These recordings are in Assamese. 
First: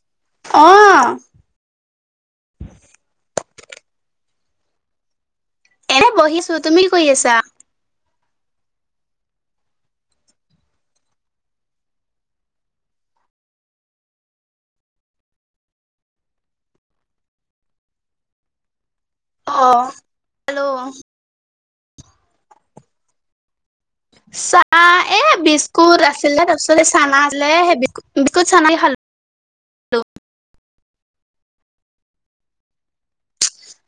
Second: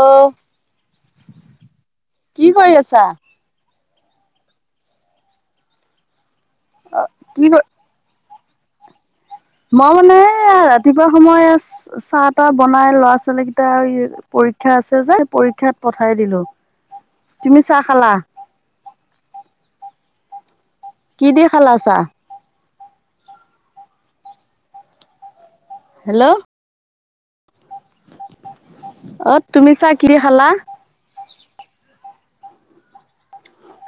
অেল' অ কি কৰি আছা? এনে বহিছো। তুমি কৰি আছা? কি ক মই মানে ৰাতিপুৱা সময় চাহ তাহ বনাই লৰা ছোৱালী কেইটা পৰক্ষা আছে যে পৰীক্ষাত পঠাই দিলো। তুমি চাহ খালা? অ, হেল্ল' কি দে খালাছা? চাহ এ বিস্কুট হেল্ল' আছিলে তাৰপিছত এই চানা আছিলেেই বিস্ অ, তুমি চা কি খালা?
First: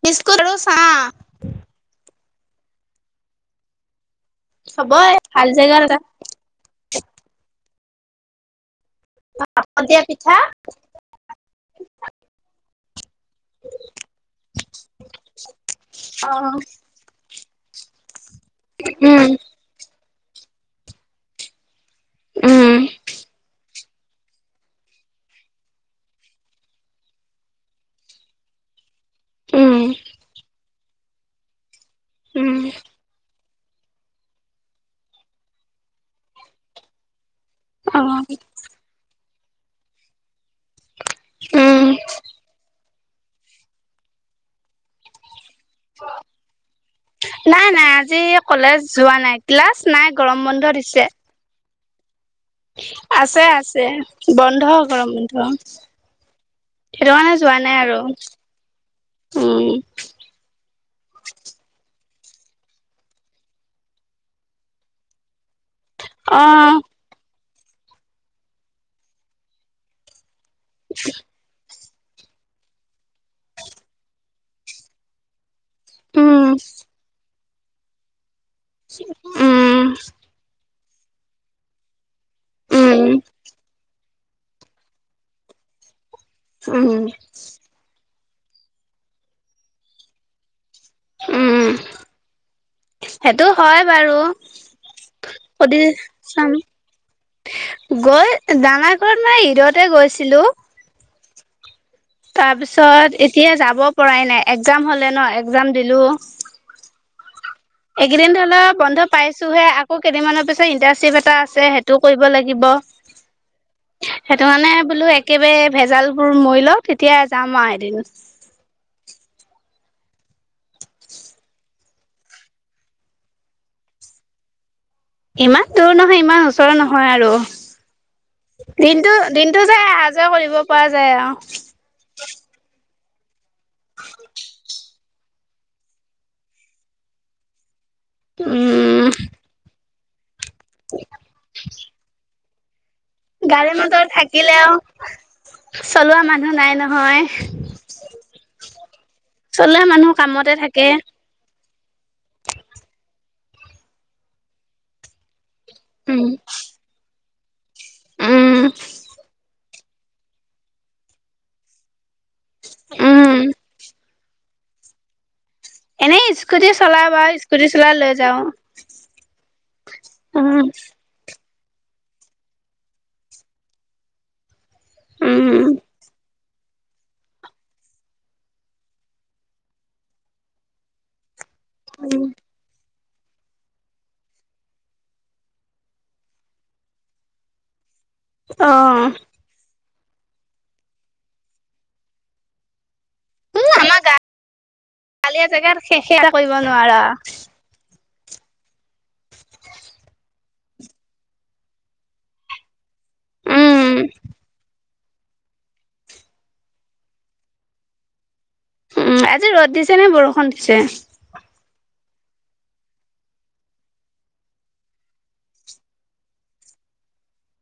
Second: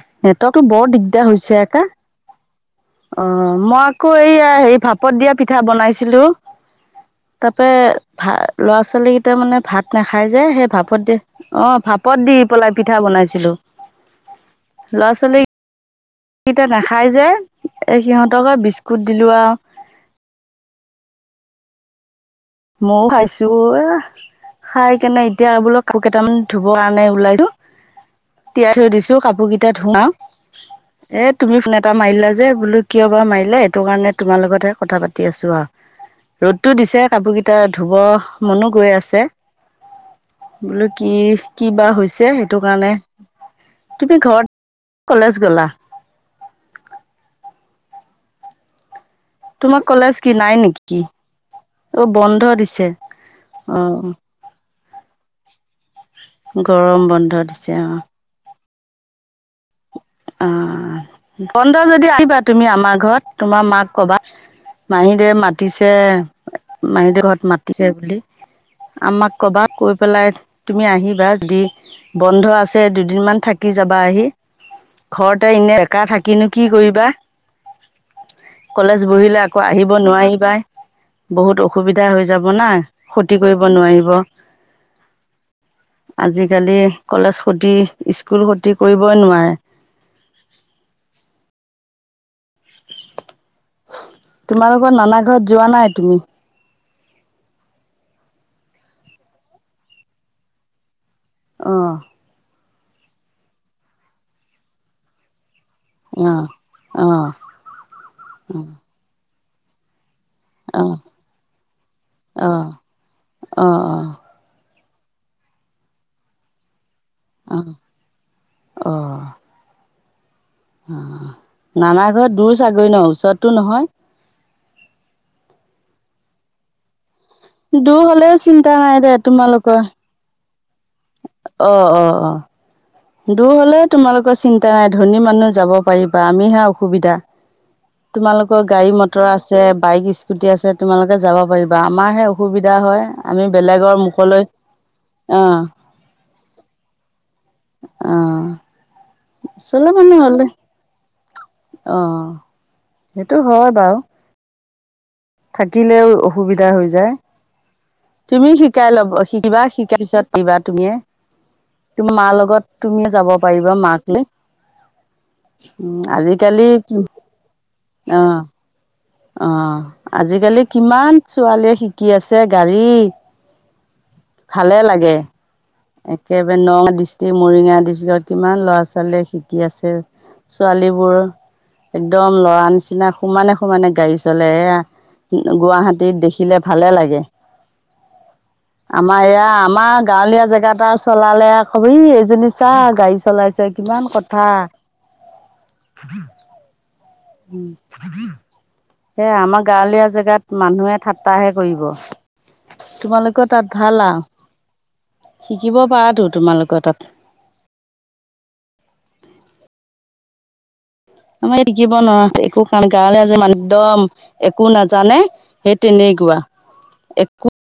বিস্কুট আৰু নটকো চাহ বৰ দিগদাৰ হৈছে আকা অ, ম আকৌ এইয়া হে হবই ভাপত দিয়া ভাল পিঠা জেগাত এটা বনাইছিলো তাৰাপে ভ ল'ৰা ছোৱাল ছোৱালী কেইটা মানে ভাত দিয়া নাখাই পিঠা যে সেই ভাপত দিয়ে অ ভাপত দি পলাই পিঠা বনাইছিলো ল'ৰা ছোৱালী অ কেতিয়া নাখাই যে এ সিহঁতকে বিস্কুত দিলো উম আৰু উম মও খাইছো এ খাই কেনে এতিয়া আৰু বোলো ক কেইটামান ধুব কাৰ নাই ওলাইছো তিয়াই থৈ দিছো কাপোৰ কেইটা উম ধোৱাও এ তুমি ফোন এটা মাৰিলা যে উম বোলো কিয় বাাৰ মাৰিলা কাৰণে তোমাৰ লগতে কথা পাতি আছো আৰু ৰ'দো দি ক এটা অ ধুবৰ মনো গৈ আছে। বোলো কি কি উম বা হৈছে সেইটো কাৰণে তুমি ঘৰ কলেজ গলা নাই নাই আজি কলেজ যোৱা নাই ক্লাছ তোমাৰ নাই কলেজ কি গৰম বন্ধ নেকি দিছে। অ বন্ধ দিছে আছে, অ আছে বন্ধ গৰম বন্ধ। গৰম সেইটো বন্ধ কাৰণে যোৱা দিছে নাই অ আৰু উম অ, বন্ধ যদি আহ, তুমি আমাৰ ঘৰত তোমাৰ মাক কবা মাহী দে মা পাতিছে অ মাহীদউ ঘৰত মা ছে বুলি আমাক কবাত কৈ পেলাই তুমি আহিবা য দি বন্ধ আছে দুদিন মান থাকি যাবা আহি ঘৰত এই এনে এককা থাকিনো উম কি কৰিবা। কলেজ বহিলে আকৌ উম আহিব নোৱাৰি পাই বহুত অসুবিধা দিগদাৰ হৈ যাব না উম ক্ষতি কৰিব নোৱাৰিব। আজিকালি উম, কলেজ খতি স্কুল খতি কৰিবই নোৱাৰে। উম, সেইটো হয় বাৰু তোমালোকৰ নানা ঘৰত যোৱা সুধি নাই তুমি চাম। গৈ দানা ঘৰত মই ঈদতে গৈছিলো। অ, তাৰ পিছত এতিয়া যাব পৰাই নাই এক্জাম হলে ন একগ্জাম দিলো। অ অ অ এইকেইদিন ধৰি লও বন্ধ পাইছোহে আকৌ কেইদিন মানৰ পিছত অ অ ইন্টাৰ্নশ্বিপ এটা আছে সেইটো কৰিব লাগিব অ সেইটো মানে বোলো একেবাৰে ভেজাল বোৰ মৰি লও তেতিয়া যাম অ আৰু এদিন অ অ অ, নানা ঘৰত দূৰ ছাগৰি ন ওচৰতটো নহয়? ইমান দূৰ নহয় ইমান ওচৰ নহয় আৰু দূৰ হ'লেও চিন্তা নাই দে দিনটো দিনতটো তোমালোকৰ যে এহ যি কৰিব পোৱা অ' অ' যায় অ' দূৰ হলেও তোমালোকৰ চিন্তা নাই ধনী মানুহ যাব পাৰিবা আমিহে অসুবিধা তোমালোকৰ গাড়ী উম, মটৰ আছে বাইক স্কুটি আছে তোমালোকে যাব পাৰিবা আমাৰ হে অসুবিধা হয় আমি গাড়ী বেলেগৰ মটৰ মুখলৈ থাকিলেও অ' চলোৱা মানুহ নাই নহয় অ চলোৱা চল মানুহ পানো হল কামতে থাকে অ সেইটো হয় বাৰু থাকিলেও উম অসুবিধা হৈ যায় তুমি উম শিকাই ল'ব শিকিবা শিকাই পিছত দিবা তুমিয়ে তোমাৰ মাৰ লগত তুমি যাব উম পাৰিবা মাক লৈ উ এনেই আজিকালি স্কুটি কি চলাই বা স্কুটি চলাই লৈ অ যাও অ আজিকালি উম কিমান ছোৱালীয়ে শিকি আছে গাড়ী ভালে লাগে উম একেবাৰে নগাঁ ডিষ্ট্ৰিক্ট মৰিগা ডিষ্ট্ৰিক্টৰ কিমান ল'ৰা ছোৱালীয়ে শিকি আছে ছোৱালী বোৰ একদম লৰা নিচিনা সমানে সমানে গাড়ী চলে এয়া গুৱাহাটীত দেখিলে ভালে লাগে অ আমাৰ এয়া আমাৰ গাঁৱলীয়া জেগা া এটা চলালে আকবি এইজনী চা গাড চলাইছে উম আমাৰ কিমান কথা গাঁৱলীয়া জেগাত শেষে কৰিব নোৱাৰা উম সে আমাৰ গাঁৱলীয়া জেগাত মানুহে ঠাট্টাহে কৰিব তোমালোকেও তাত উম ভালা শিকিব পাৰাতো তোমালোকৰ তাত উম আজি ৰদ দিছে নে বৰষুণ দিছে শিকিব নোৱাৰ একো কাম গৱলে আজি ম একদম একো নাজানে সেই তেনে কুৱা একো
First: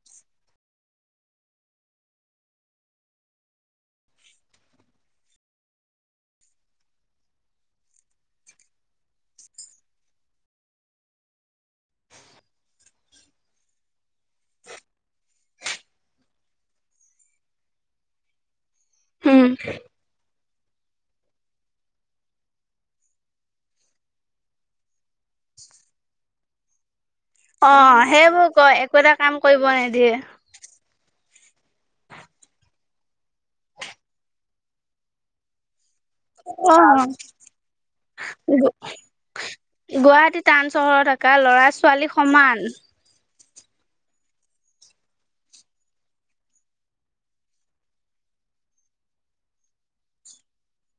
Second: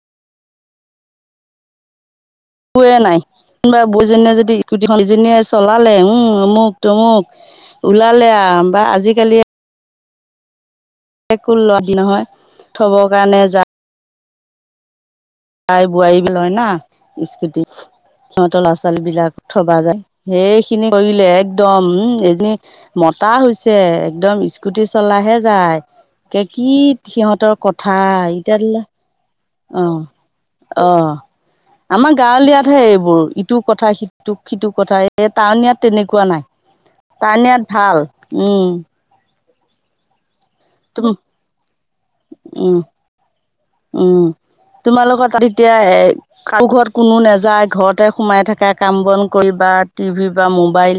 একোৱে নাই কোনোবা বৈজনীয়ে যদি স্কুটিখন সজনীয়ে চলালে উম অমুক তমুক ওলালে আৰু বা আজিকালি ো ল নহয় থব কাৰণে যায় তাই বোৱাৰী বি লয় না স্কুটি সিহঁতৰ ল'ৰা ছোৱালী বিলাক উম থবা যায় সেইখিনি কৰিলে একদম উ এজনী ম কটা হৈছে একদম স্কুটি চলাহে যায় কে কি সিহঁতৰ অ কথা সেইবোৰ কয় ইতয়াদে একো এটা কাম কৰিব অ নিদিয়ে অ আমাৰ গাঁৱলীয়াতহে এইবোৰ ইটো কথা সিট সিটো কথা এই টাউন ইাত তেনেকুৱা নাই অ তাৰণ ইয়াত ভাল উম গুৱাহাটী টাউান চহৰত তুম থকা ল'ৰা ছোৱালী সমান অ তোমালোকৰ তাত এতিয়া এ কাৰো ঘৰত কোনো নাযায় ঘৰতে সোমাই থাককা কাম বন কৰি টিভি বা মোবাইল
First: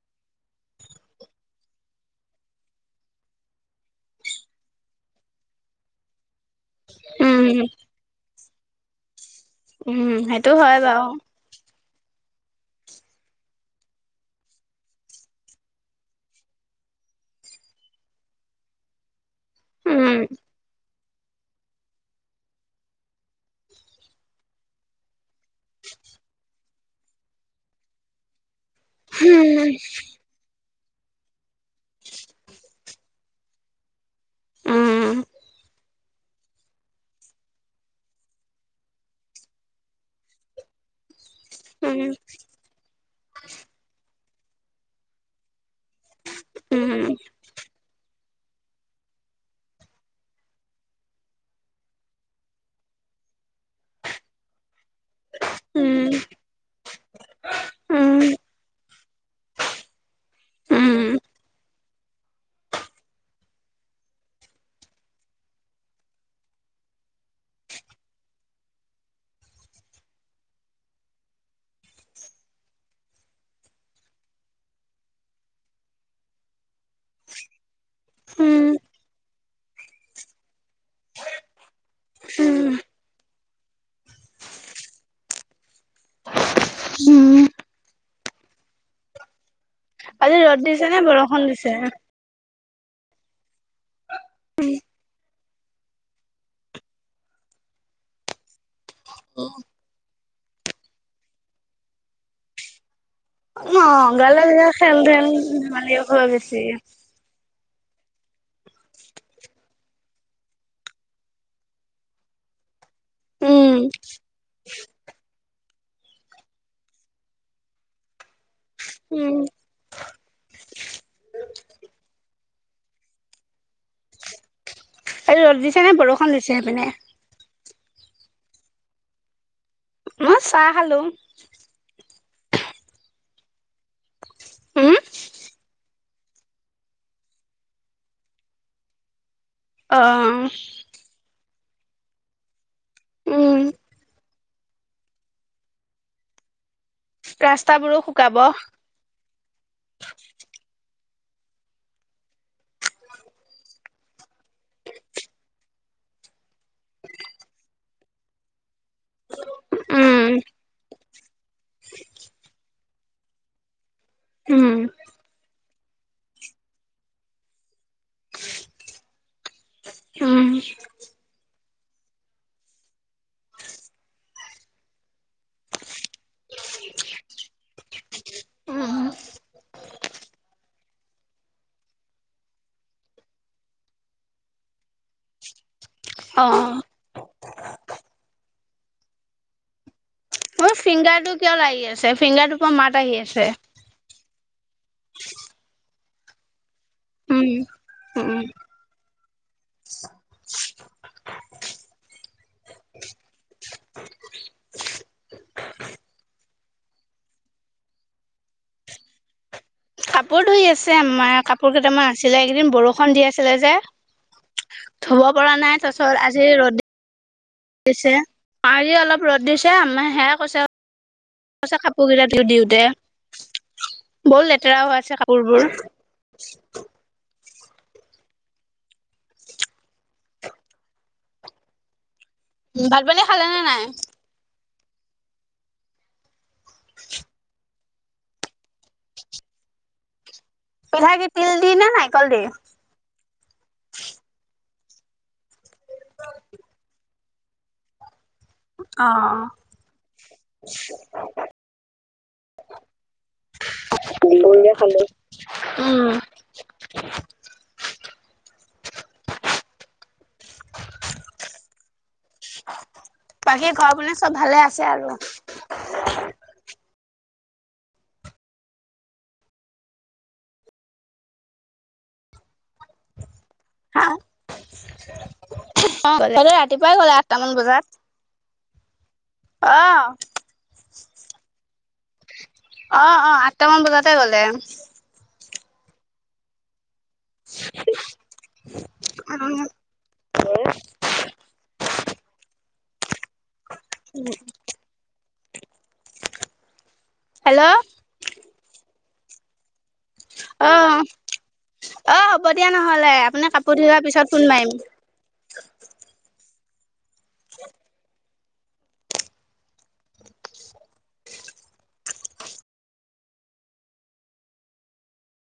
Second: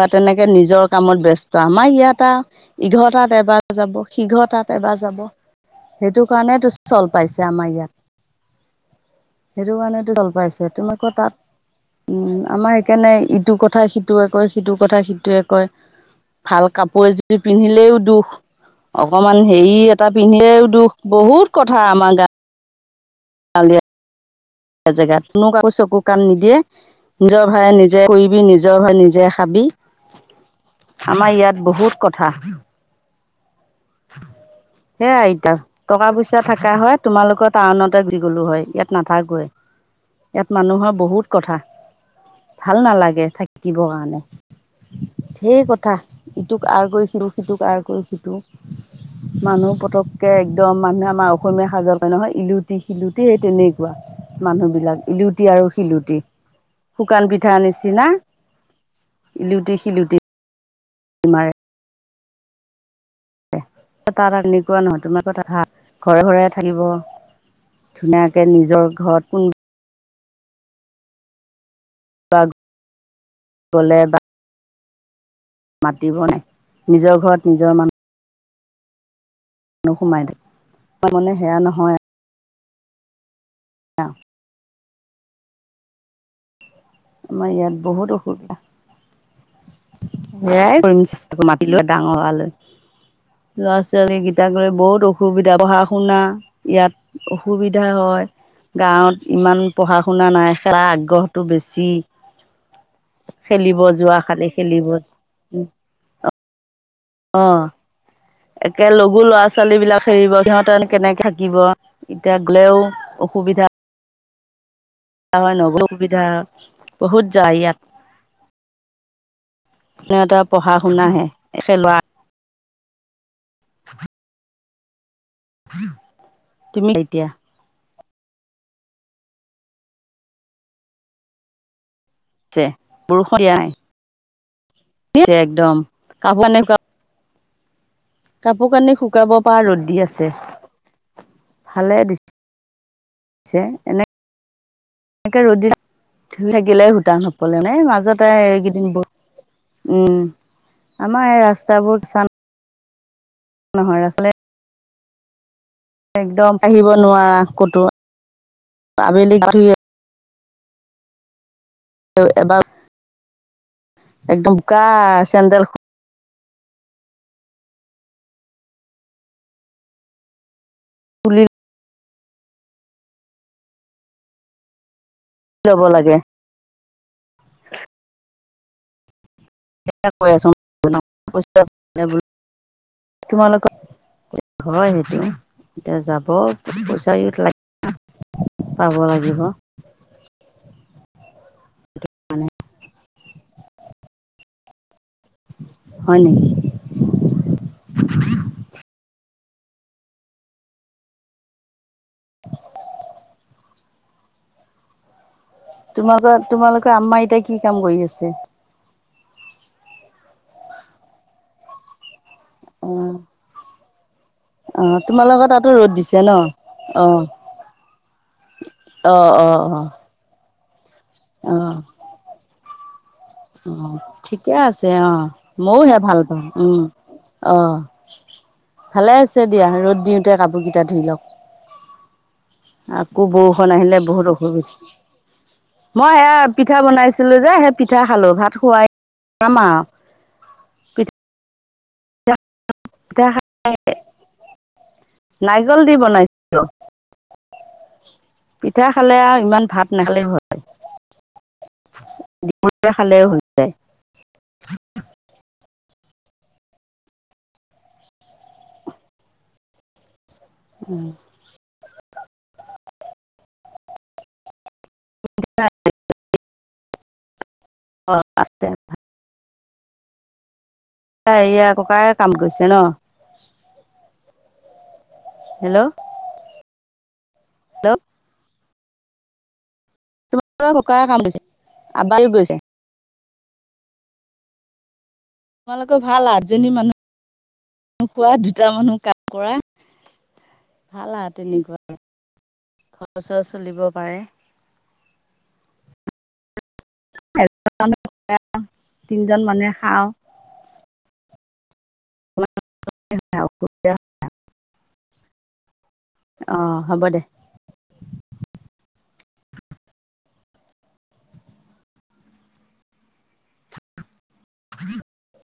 বা তেনেকে নিজৰ কামত ব্য্স্ত আমাৰ ইয়াতে আৰু ইঘৰটাত এবাৰ যাব সিঘৰটাতে এবাৰ যাব সেইটো কাৰণে ত চল পাইছে উম আমাৰ ইয়াত সেইটো কাৰণো উম জল সেইটো পাইছে হয় তুমি আ বাৰু কৌ তাত উম আমাৰ সেইকাৰণে ইটো কথা সিটোৱে কয় সিটো কথা সিটোৱে কয় ভাল কাপোৰ এযোৰ পিন্ধিলেও দুখ অ অকমান হেৰি এটা উম পিন্ধিলেও দুখ বহুত কথা আমাৰ গা চালে জেগাত কনো কাকো চকু কাণ নিদিয়ে নিজৰ ভায়ে নিজে কৰিবি নিজে নিজৰ হৈ নিজে খাবি উম আমাৰ ইয়াত বহুত কথা উম, সেই আতা টকা পইচা থাককা হয় তোমালোকৰ টাউনতে দিি গলো হয় ইয়াত নাথাকৈ ইয়াত মানুহৰ বহুত কথা আজি ভাল নালাগে থাকিব কাৰণে স কথা কাহ ইটোক আৰ কৰিছিলোঁ সিটোক আৰ কৰি সিটো মানুহ পটককৈ একদম মানুহে আমাৰ অসমীয়া সাজৰ প নহয় ইলুটি শিলুটি সেই তেনেকুৱা মানুহবিলাক ইলুটি আৰু শিলুটি শুকান পিঠা আনিছিনাা ইিলোতে খিলোতে তাত এনেকুৱা নহয় তোমাৰ কথা ভ ঘৰে ঘৰে থাকিব ধুনীয়াকে নিজৰ ঘৰত কোন গলে বা মাতিব ন নিজৰ ঘৰত নিজৰ মানুহ উম মানুহ সোমাই দে ত মান সেয়া নহয় অ আমাৰ ইয়াত বহুত অসুবিধা ৰ'দ সয়াই দিছে নে কৰিম চেষ্টা বৰষুণ কৰি দিছে? মাতিলো ডাঙৰালৈ ল'ৰা ছোৱালী গীটাক লৈ বহুত অসুবিধা পঢ়া-শুনা ইয়াত অসুবিধা হয় গাঁৱত ইমান পঢ়া শুনা নাই খেলা আগ্ৰহটো বেছি। ন খেলিব যোৱা খালি [unintelligible] খেলিব খেল ধেল ধেমালি খোৱা বেছি অ একে লগু লৰা ছোৱালী বিলাক হেৰিব সিহঁতে কেনেকে থাকিব এতিয়া গলেও অসুবিধা উম, [inaudible] [unintelligible] বহুত যায় ইয়াত উম, [inaudible] [unintelligible] পঢ়া-শুনাহে একে লৰা আৰু ৰ'দ দিছে নে বৰষুণ দিছে তুমি সেইপিনে? এতিয়া মই চাহ খালোঁ। বৰষুণ নাই, উম, [inaudible] একদম কাপোৰ-কানি শুকাব কাপোৰ কানি শুকাব পৰা ৰ'দ দি আছে অ', ভালে উম, দিছে। [inaudible] এনে এনেকে ৰ'দ [inaudible] থাকিলে। [unintelligible] নে ৰাস্তাবোৰো মাজতে শুকাব। এইকেইদিন বহ উম আমাৰ ৰাস্তাবোৰ চান। নহয় আচলতে একদম আহিব নোৱাৰা কতো আবেলি উম, এবাৰ। একদম উম, বোকা চেন্দেল উম। তুলি লব লাগে [inaudible] অম কৈ আছো [unintelligible] তোমালোকৰ, হয় সেইটো এতিয়া যাব অ'। পইচা ই লাগ পাব লাগিব। মোৰ ফিংগাৰটো কিয় লাৰি আছে ফিংগাৰটোৰ পৰা মাত আহি আছে। হয় নেকি? উম উ উম [inaudible] [inaudible] তোমালোকে আম্মাই এতিয়া কি কাম কৰি আছে? কাপোৰ ধুই আছে আম্মাই কাপোৰ কেইটামান আছিলে এইকেইদিন অ বৰষুণ দি আছিলে যে। অ ধুব তোমালোকৰ পৰা নাই তাতো ৰ'দ তাৰছত দিছে ন? আজি ৰ'দ অঁ। দিছে পাৰি অলপ ৰ'দ অ দিছে অ আম্মাই সেয়াই কৈছে। [inaudible] অ কৈছে কাপোৰকেইটা ধুই দিও দে। অ ঠিকে আছে অ মইওহে ভাল পাওঁ উম। অ ভালেই আছে দিয়া ৰ'দ দিওঁতে কাপোৰকেইটা ধুই লও। ভাত আকৌ পানী খালে নে বৌষন নাই আহিলে বহুত অসুবিধা। মই সেয়া পিঠা বনাইছিলোঁ যে সেই পিঠা খালোঁ ভাত খুৱাই [inaudible] খাম আও পিঠাই কি তিল দি নে নাৰিকল দি। [unintelligible] নাৰিকল দি বনাইছিলোঁ। পিঠা অ খালে আ ইমান ভাত নাখালে হয় [unintelligible] খালেও হৈ যায়। খালোঁ, উম। [unintelligible] [inaudible] উম বাকী ঘৰৰ পিনে চব ভালে আছে আৰু [unintelligible] এ এয়া ককায়ে কাম কৰিছে ন? হেল্ল' অ' গ'লে ৰাতিপুৱাই গ'লে আঠটামান বজাত। অঁ, ককায়ে কাম কৰিছে আবায়ো গৈছে অ' অ' আঠটামান বজাত ক গ'লে। তোমালোকৰ ভাল আঠজনী মানুহ। [inaudible] ম কোৱা দুটা মানুহ কাম কৰা ভাল আৰু তেনেকুৱা। [inaudible] খৰচ চলিব পাৰে। [inaudible] হেল্ল'। তিনিজন মানে অঁ অ হ'ব দিয়া নহ'লে আপুনি কাপোৰ ধুই অহাৰ পিছত ফোন মাৰিম। অ হ'ব দে। [inaudible] [inaudible]